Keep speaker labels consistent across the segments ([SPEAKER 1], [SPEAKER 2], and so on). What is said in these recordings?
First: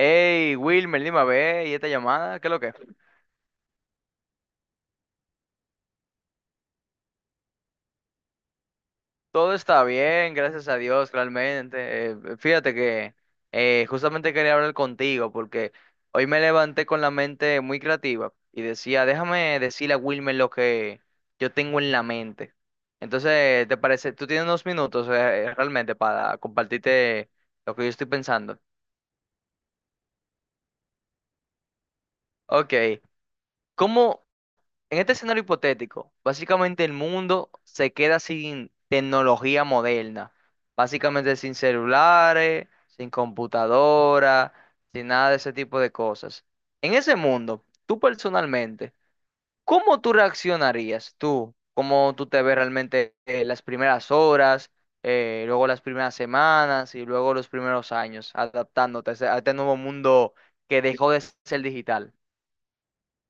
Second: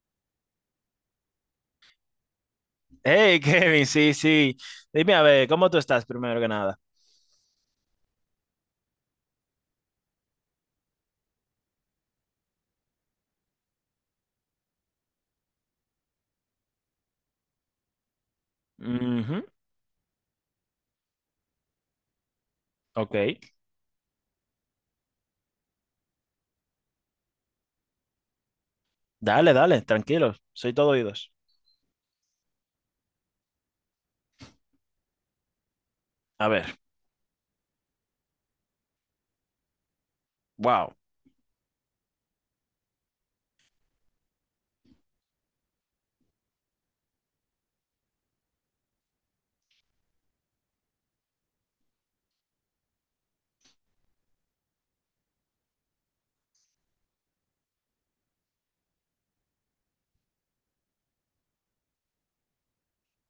[SPEAKER 1] Hey, Wilmer, dime a ver, ¿y esta llamada? ¿Qué es lo que es?
[SPEAKER 2] Hey, Kevin, sí, sí. Dime a ver, ¿cómo tú estás primero que nada?
[SPEAKER 1] Todo está bien, gracias a Dios, realmente. Fíjate que justamente quería hablar contigo porque hoy me levanté con la mente muy creativa y decía,
[SPEAKER 2] Ujú,
[SPEAKER 1] déjame decirle a Wilmer lo que yo tengo en la mente.
[SPEAKER 2] ok.
[SPEAKER 1] Entonces, ¿te parece? ¿Tú tienes unos minutos, realmente, para compartirte lo que yo estoy pensando?
[SPEAKER 2] Dale, dale, tranquilo. Soy todo oídos.
[SPEAKER 1] Ok, ¿cómo? En este escenario hipotético,
[SPEAKER 2] A ver,
[SPEAKER 1] básicamente el mundo se queda sin tecnología moderna,
[SPEAKER 2] wow.
[SPEAKER 1] básicamente sin celulares, sin computadora, sin nada de ese tipo de cosas. En ese mundo, tú personalmente, ¿cómo tú reaccionarías tú? ¿Cómo tú te ves realmente, las primeras horas, luego las primeras semanas y luego los primeros años adaptándote a a este nuevo mundo que dejó de ser digital,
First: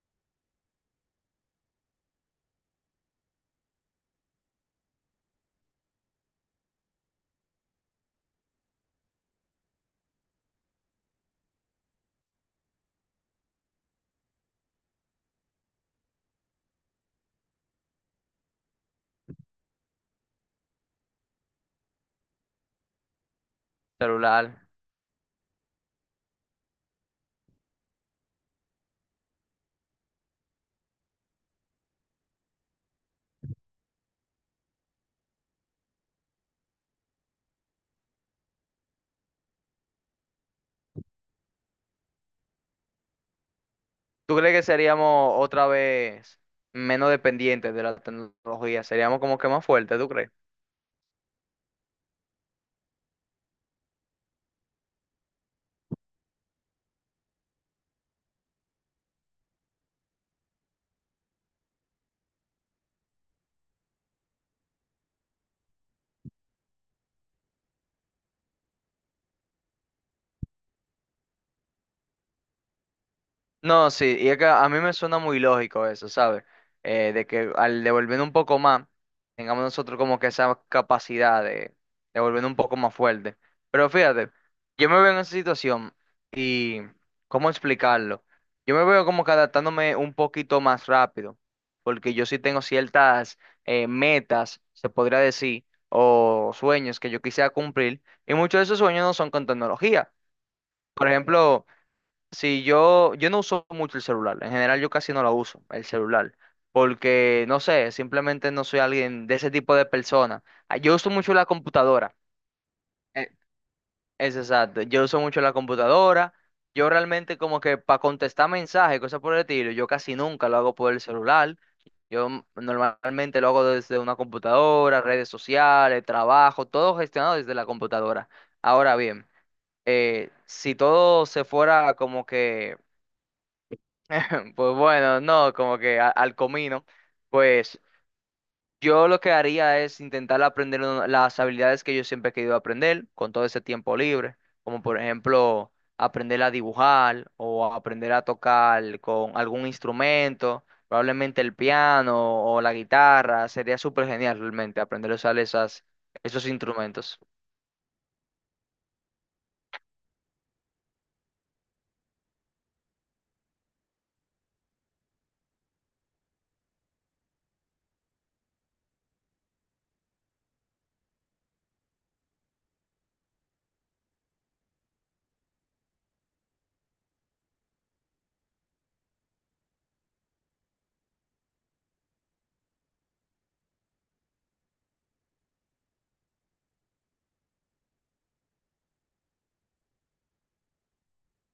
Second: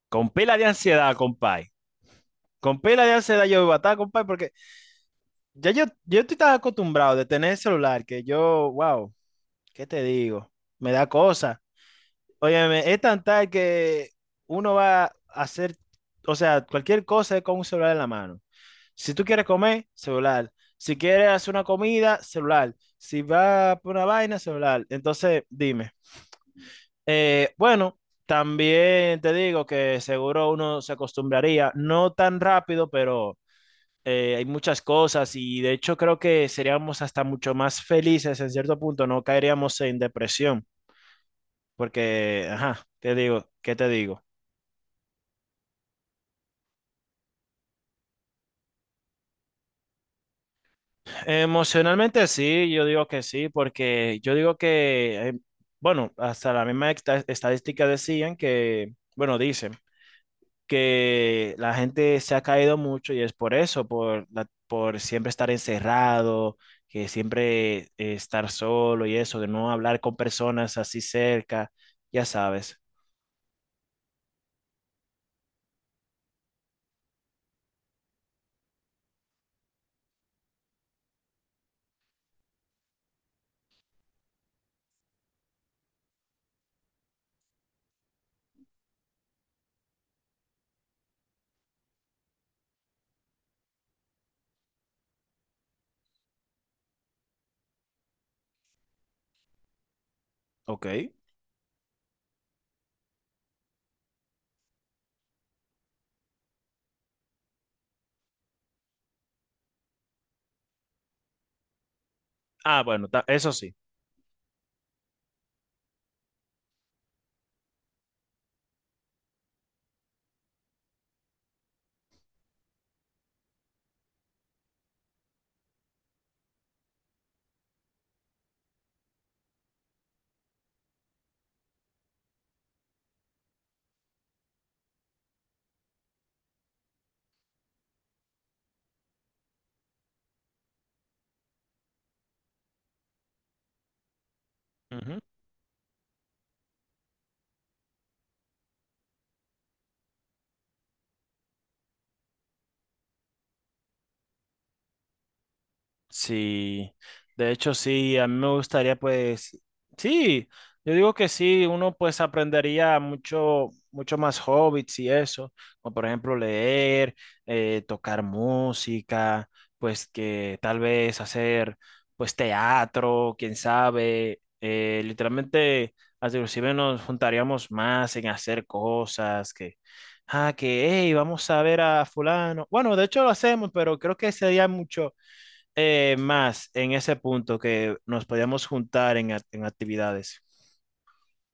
[SPEAKER 2] Con pila de ansiedad, compay. Con pila de ansiedad yo iba a estar, compay, porque ya yo estoy tan acostumbrado de tener el celular que yo, wow, ¿qué te digo? Me da cosa. Óyeme, es tan tal que uno va a hacer, o sea, cualquier cosa es con un celular en la mano. Si tú quieres comer, celular. Si quieres hacer una comida, celular. Si vas por una vaina,
[SPEAKER 1] celular?
[SPEAKER 2] celular. Entonces, dime. Bueno, también te digo que seguro uno se acostumbraría, no tan rápido, pero hay muchas cosas y de hecho creo que seríamos hasta mucho más felices en cierto punto, no caeríamos en depresión, porque, ajá, te digo, ¿qué te digo?
[SPEAKER 1] ¿Tú crees que seríamos otra vez menos dependientes de la tecnología? Seríamos como que más fuertes, ¿tú crees?
[SPEAKER 2] Emocionalmente sí, yo digo que sí, porque yo digo que, bueno, hasta la misma estadística decían que, bueno, dicen que la gente se ha caído mucho y es por eso, por, por siempre estar encerrado, que siempre estar solo y eso, de no hablar con personas así cerca, ya sabes.
[SPEAKER 1] No, sí, y es que a mí me suena muy lógico eso, ¿sabes? De que al devolver un poco más, tengamos nosotros como que esa capacidad de devolver un poco más fuerte. Pero fíjate, yo me veo en esa situación y, ¿cómo explicarlo? Yo me veo como que adaptándome un poquito más rápido, porque yo sí tengo ciertas metas, se podría decir, o sueños que yo quisiera cumplir, y muchos de esos sueños no son con tecnología.
[SPEAKER 2] Ok.
[SPEAKER 1] Por ejemplo... Sí, yo no uso mucho el celular. En general, yo casi no la uso, el celular. Porque, no sé, simplemente no soy alguien de ese tipo de persona. Ah, yo uso mucho la computadora.
[SPEAKER 2] Ah, bueno,
[SPEAKER 1] eh,
[SPEAKER 2] eso sí.
[SPEAKER 1] Es exacto. Yo uso mucho la computadora. Yo realmente como que para contestar mensajes, cosas por el estilo, yo casi nunca lo hago por el celular. Yo normalmente lo hago desde una computadora, redes sociales, trabajo, todo gestionado desde la computadora. Ahora bien, si todo se fuera como que pues bueno, no, como que al comino, pues yo lo que haría es intentar aprender las habilidades que yo siempre he querido aprender con todo ese tiempo libre, como por ejemplo aprender a dibujar o a aprender a tocar con algún instrumento, probablemente el piano o la guitarra, sería súper genial realmente aprender a usar esas, esos
[SPEAKER 2] Sí,
[SPEAKER 1] instrumentos.
[SPEAKER 2] de hecho sí, a mí me gustaría pues, sí, yo digo que sí, uno pues aprendería mucho, mucho más hobbits y eso, como por ejemplo leer, tocar música, pues que tal vez hacer pues teatro, quién sabe, literalmente hasta inclusive nos juntaríamos más en hacer cosas que, ah, que, hey, vamos a ver a fulano, bueno, de hecho lo hacemos, pero creo que sería mucho más en ese punto que nos podíamos juntar en, en actividades.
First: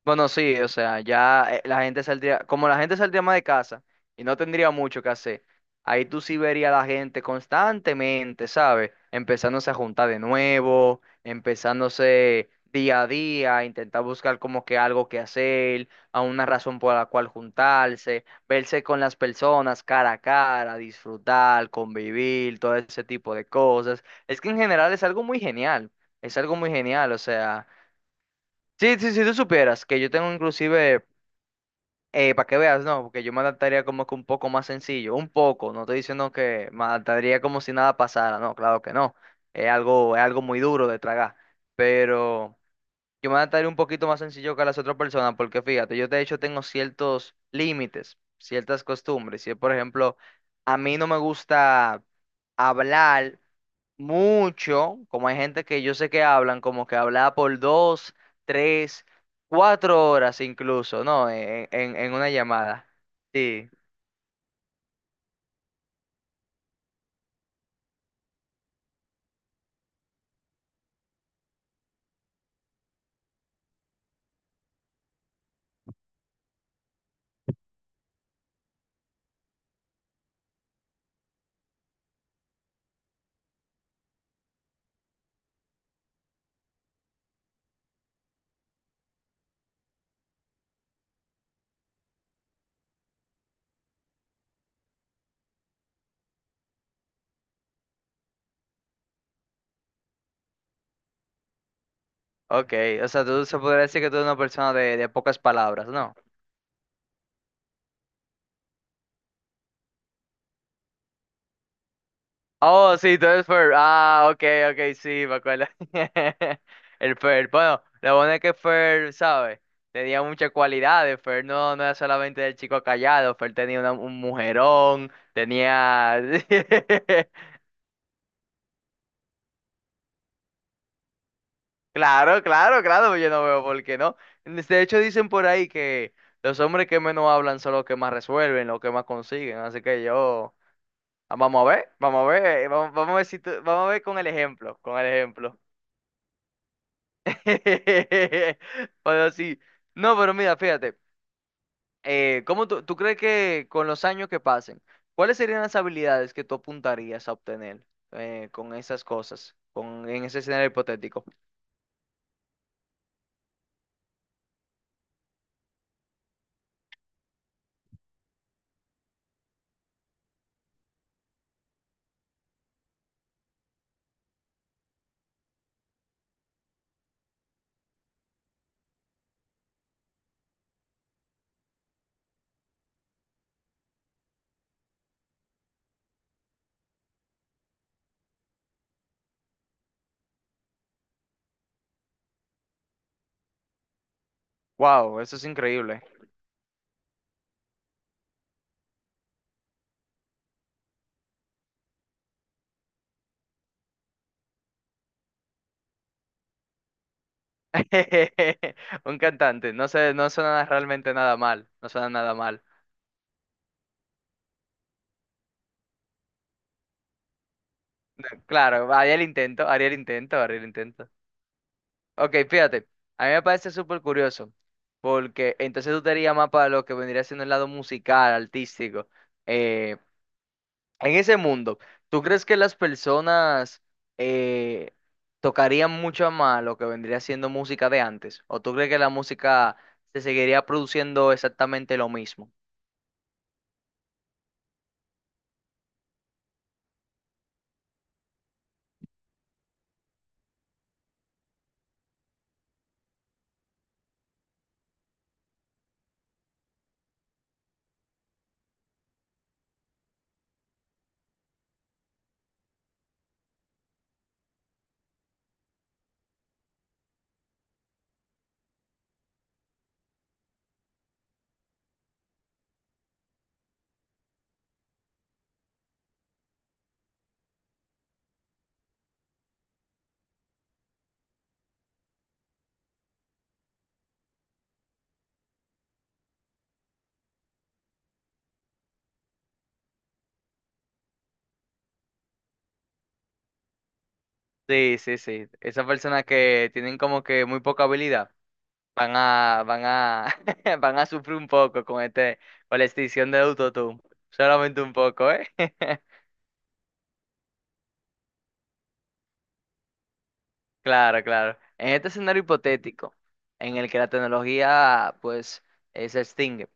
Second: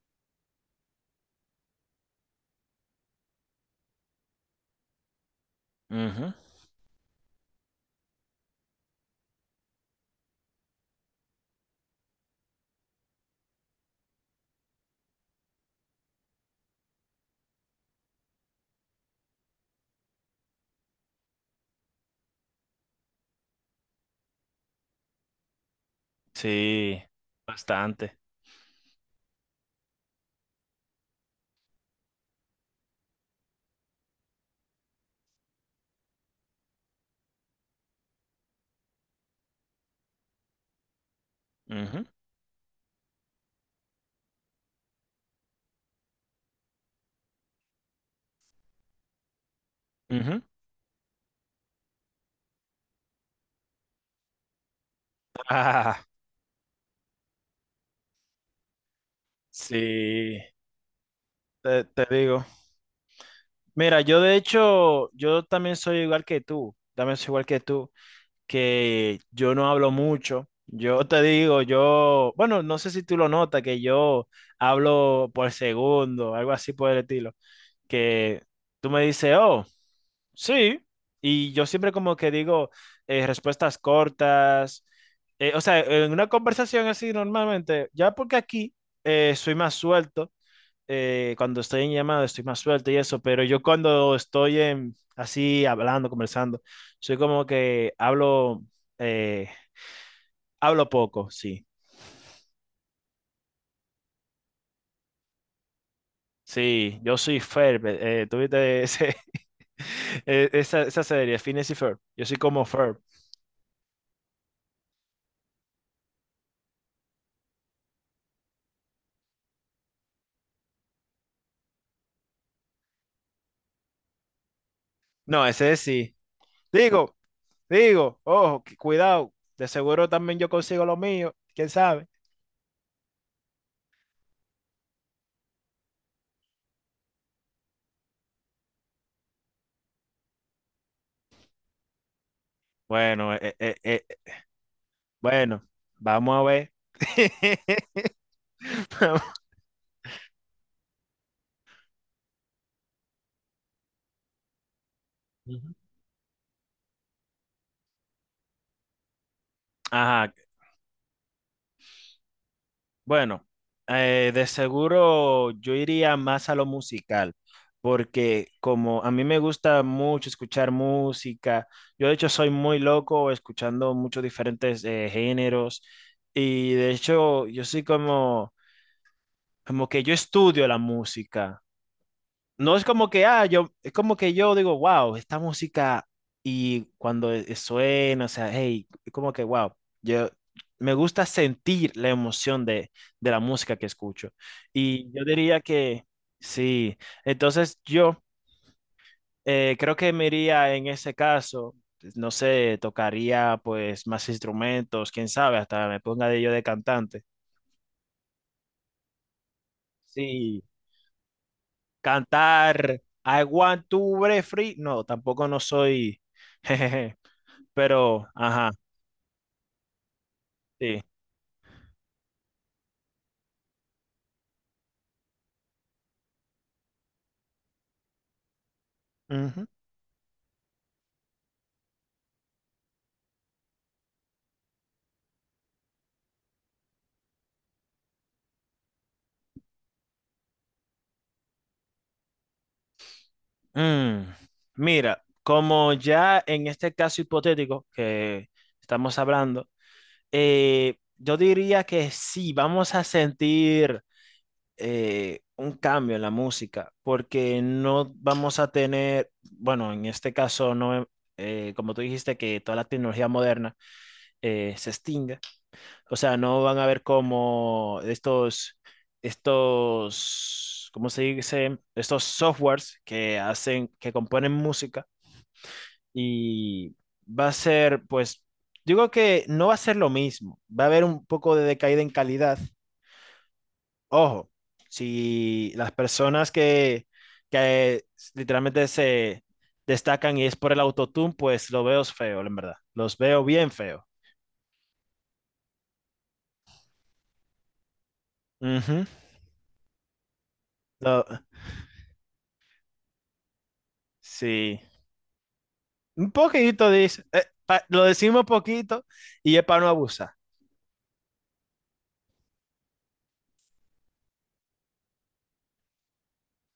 [SPEAKER 1] Bueno, sí, o sea, ya la gente saldría, como la gente saldría más de casa y no tendría mucho que hacer, ahí tú
[SPEAKER 2] Ujú.
[SPEAKER 1] sí verías a la gente constantemente, ¿sabes? Empezándose a juntar de nuevo, empezándose día a día, a intentar buscar como que algo que hacer, a una razón por la cual juntarse, verse con las personas cara a cara, disfrutar, convivir, todo ese tipo de cosas. Es que en general es algo muy genial, es algo muy
[SPEAKER 2] Sí,
[SPEAKER 1] genial, o sea.
[SPEAKER 2] bastante.
[SPEAKER 1] Sí, sí, si tú supieras que yo tengo inclusive, para que veas, no, porque yo me adaptaría como que un poco más sencillo, un poco, no estoy diciendo que me adaptaría como si nada pasara, no, claro que no, es algo muy duro de tragar,
[SPEAKER 2] Ujú,
[SPEAKER 1] pero yo me adaptaría un poquito más sencillo que las otras personas, porque fíjate, yo de hecho tengo ciertos límites, ciertas costumbres, si por ejemplo,
[SPEAKER 2] ujú.
[SPEAKER 1] a mí no me gusta hablar mucho, como hay gente que yo
[SPEAKER 2] Ah,
[SPEAKER 1] sé que hablan, como que hablaba por dos, tres, cuatro
[SPEAKER 2] sí,
[SPEAKER 1] horas incluso, ¿no?
[SPEAKER 2] te, te
[SPEAKER 1] En una
[SPEAKER 2] digo.
[SPEAKER 1] llamada. Sí,
[SPEAKER 2] Mira, yo de hecho, yo también soy igual que tú, también soy igual que tú, que yo no hablo mucho. Yo te digo, yo, bueno, no sé si tú lo notas, que yo hablo por segundo, algo así por el estilo, que tú me dices, oh. Sí, y yo siempre como que digo respuestas cortas, o sea, en una conversación así normalmente, ya porque aquí soy más suelto, cuando estoy en llamada estoy más suelto y eso, pero yo cuando estoy en, así hablando, conversando, soy como que hablo, eh, hablo poco, sí.
[SPEAKER 1] ok. O sea, tú se podría decir que tú eres una persona de pocas palabras, ¿no?
[SPEAKER 2] Sí, yo soy Ferb, tuviste ese, esa, esa serie, Phineas y Ferb, yo soy como
[SPEAKER 1] Oh,
[SPEAKER 2] Ferb.
[SPEAKER 1] sí, tú eres Fer. Ah, ok, ok, sí, me acuerdo. El Fer. Bueno, lo bueno es que Fer, ¿sabes? Tenía muchas cualidades. Fer no, no era solamente el chico callado. Fer tenía un mujerón.
[SPEAKER 2] No, ese es sí.
[SPEAKER 1] Tenía.
[SPEAKER 2] Digo, Digo, ojo, cuidado, de seguro también yo consigo lo mío, quién sabe.
[SPEAKER 1] Claro, claro, claro, yo no veo por qué no. De hecho, dicen por ahí que los hombres que menos hablan son los que más resuelven, los que más consiguen. Así que yo, ah, vamos a ver, vamos a ver, vamos, vamos a ver
[SPEAKER 2] Bueno,
[SPEAKER 1] si vamos a ver con el ejemplo, con el ejemplo.
[SPEAKER 2] bueno, vamos a ver. Vamos.
[SPEAKER 1] Pero sí, no, pero mira, fíjate, ¿cómo tú crees que con los años que pasen, cuáles serían
[SPEAKER 2] Ujú.
[SPEAKER 1] las habilidades que tú apuntarías a obtener con esas cosas, con, en
[SPEAKER 2] Ajá,
[SPEAKER 1] ese escenario hipotético?
[SPEAKER 2] bueno, de seguro yo iría más a lo musical, porque como a mí me gusta mucho escuchar música, yo de hecho soy muy loco escuchando muchos diferentes géneros y de hecho yo soy como, como que yo estudio la música. No es como que, ah, yo, es como que yo digo, wow, esta música y cuando suena, o sea, hey, es como que, wow, yo me gusta sentir la emoción de la música que escucho. Y
[SPEAKER 1] Wow,
[SPEAKER 2] yo
[SPEAKER 1] eso es
[SPEAKER 2] diría
[SPEAKER 1] increíble.
[SPEAKER 2] que sí, entonces yo creo que me iría en ese caso, pues, no sé, tocaría pues más instrumentos, quién sabe, hasta me ponga de yo de cantante.
[SPEAKER 1] Un cantante, no sé, no
[SPEAKER 2] Sí.
[SPEAKER 1] suena realmente nada mal, no suena nada mal.
[SPEAKER 2] Cantar I want to break free. No, tampoco no soy. jejeje, pero, ajá,
[SPEAKER 1] Claro, haría el intento, haría el intento, haría el
[SPEAKER 2] sí.
[SPEAKER 1] intento. Ok, fíjate, a mí me parece súper curioso, porque entonces tú te harías más para lo que vendría siendo el lado musical, artístico.
[SPEAKER 2] Ujú.
[SPEAKER 1] Eh, en ese mundo, ¿tú crees que las personas eh, tocarían mucho más lo que vendría siendo música de antes? ¿O tú crees que la música se seguiría produciendo exactamente lo mismo?
[SPEAKER 2] Mm, Mira, como ya en este caso hipotético que estamos hablando, yo diría que sí, vamos a sentir un cambio en la música, porque no vamos a tener, bueno, en este caso no, como tú dijiste que toda la tecnología moderna se extingue. O sea, no van a ver como estos, estos, ¿cómo se dice? Estos softwares que hacen, que componen música y va a ser, pues, digo que no va a ser lo mismo. Va a haber un poco de decaída en calidad. Ojo, si las personas que literalmente se destacan y es por el autotune, pues lo veo feo, en verdad. Los veo bien feo.
[SPEAKER 1] Sí, sí, sí. Esas personas que tienen como que muy poca habilidad
[SPEAKER 2] Ujú.
[SPEAKER 1] van a, van a
[SPEAKER 2] Lo-
[SPEAKER 1] sufrir un poco con este, con la extinción de autotune.
[SPEAKER 2] sí.
[SPEAKER 1] Solamente un poco, ¿eh?
[SPEAKER 2] Un poquito, dice. Lo decimos poquito y es para no abusar.
[SPEAKER 1] Claro, claro. En este escenario hipotético, en el que la tecnología, pues, se extingue,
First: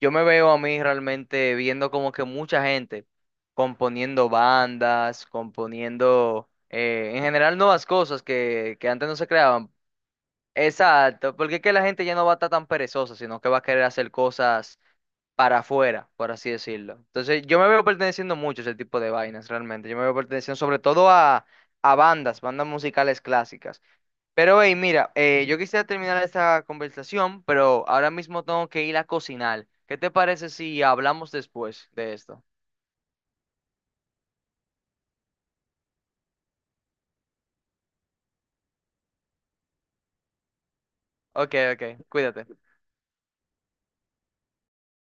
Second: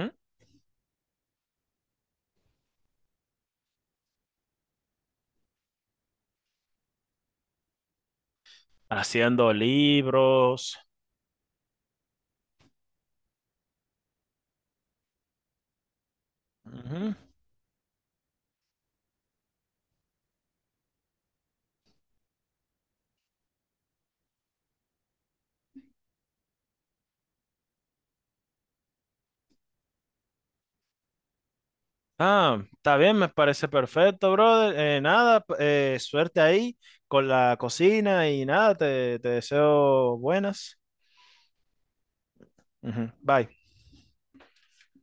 [SPEAKER 1] yo me veo a mí realmente viendo como que mucha gente componiendo bandas, componiendo, en general nuevas cosas que antes no se
[SPEAKER 2] Haciendo
[SPEAKER 1] creaban.
[SPEAKER 2] libros.
[SPEAKER 1] Exacto, porque es que la gente ya no va a estar tan perezosa, sino que va a querer hacer cosas para afuera, por así decirlo.
[SPEAKER 2] Ujú.
[SPEAKER 1] Entonces, yo me veo perteneciendo mucho a ese tipo de vainas, realmente. Yo me veo perteneciendo sobre todo a bandas, bandas musicales clásicas. Pero, hey, mira, yo quisiera terminar esta conversación, pero ahora mismo tengo que ir a cocinar. ¿Qué te parece si hablamos después de esto?
[SPEAKER 2] Ah, está bien, me parece perfecto, brother. Nada, suerte ahí con la cocina y nada, te deseo buenas.
[SPEAKER 1] Ok, ok, cuídate.
[SPEAKER 2] Ujú. Bye.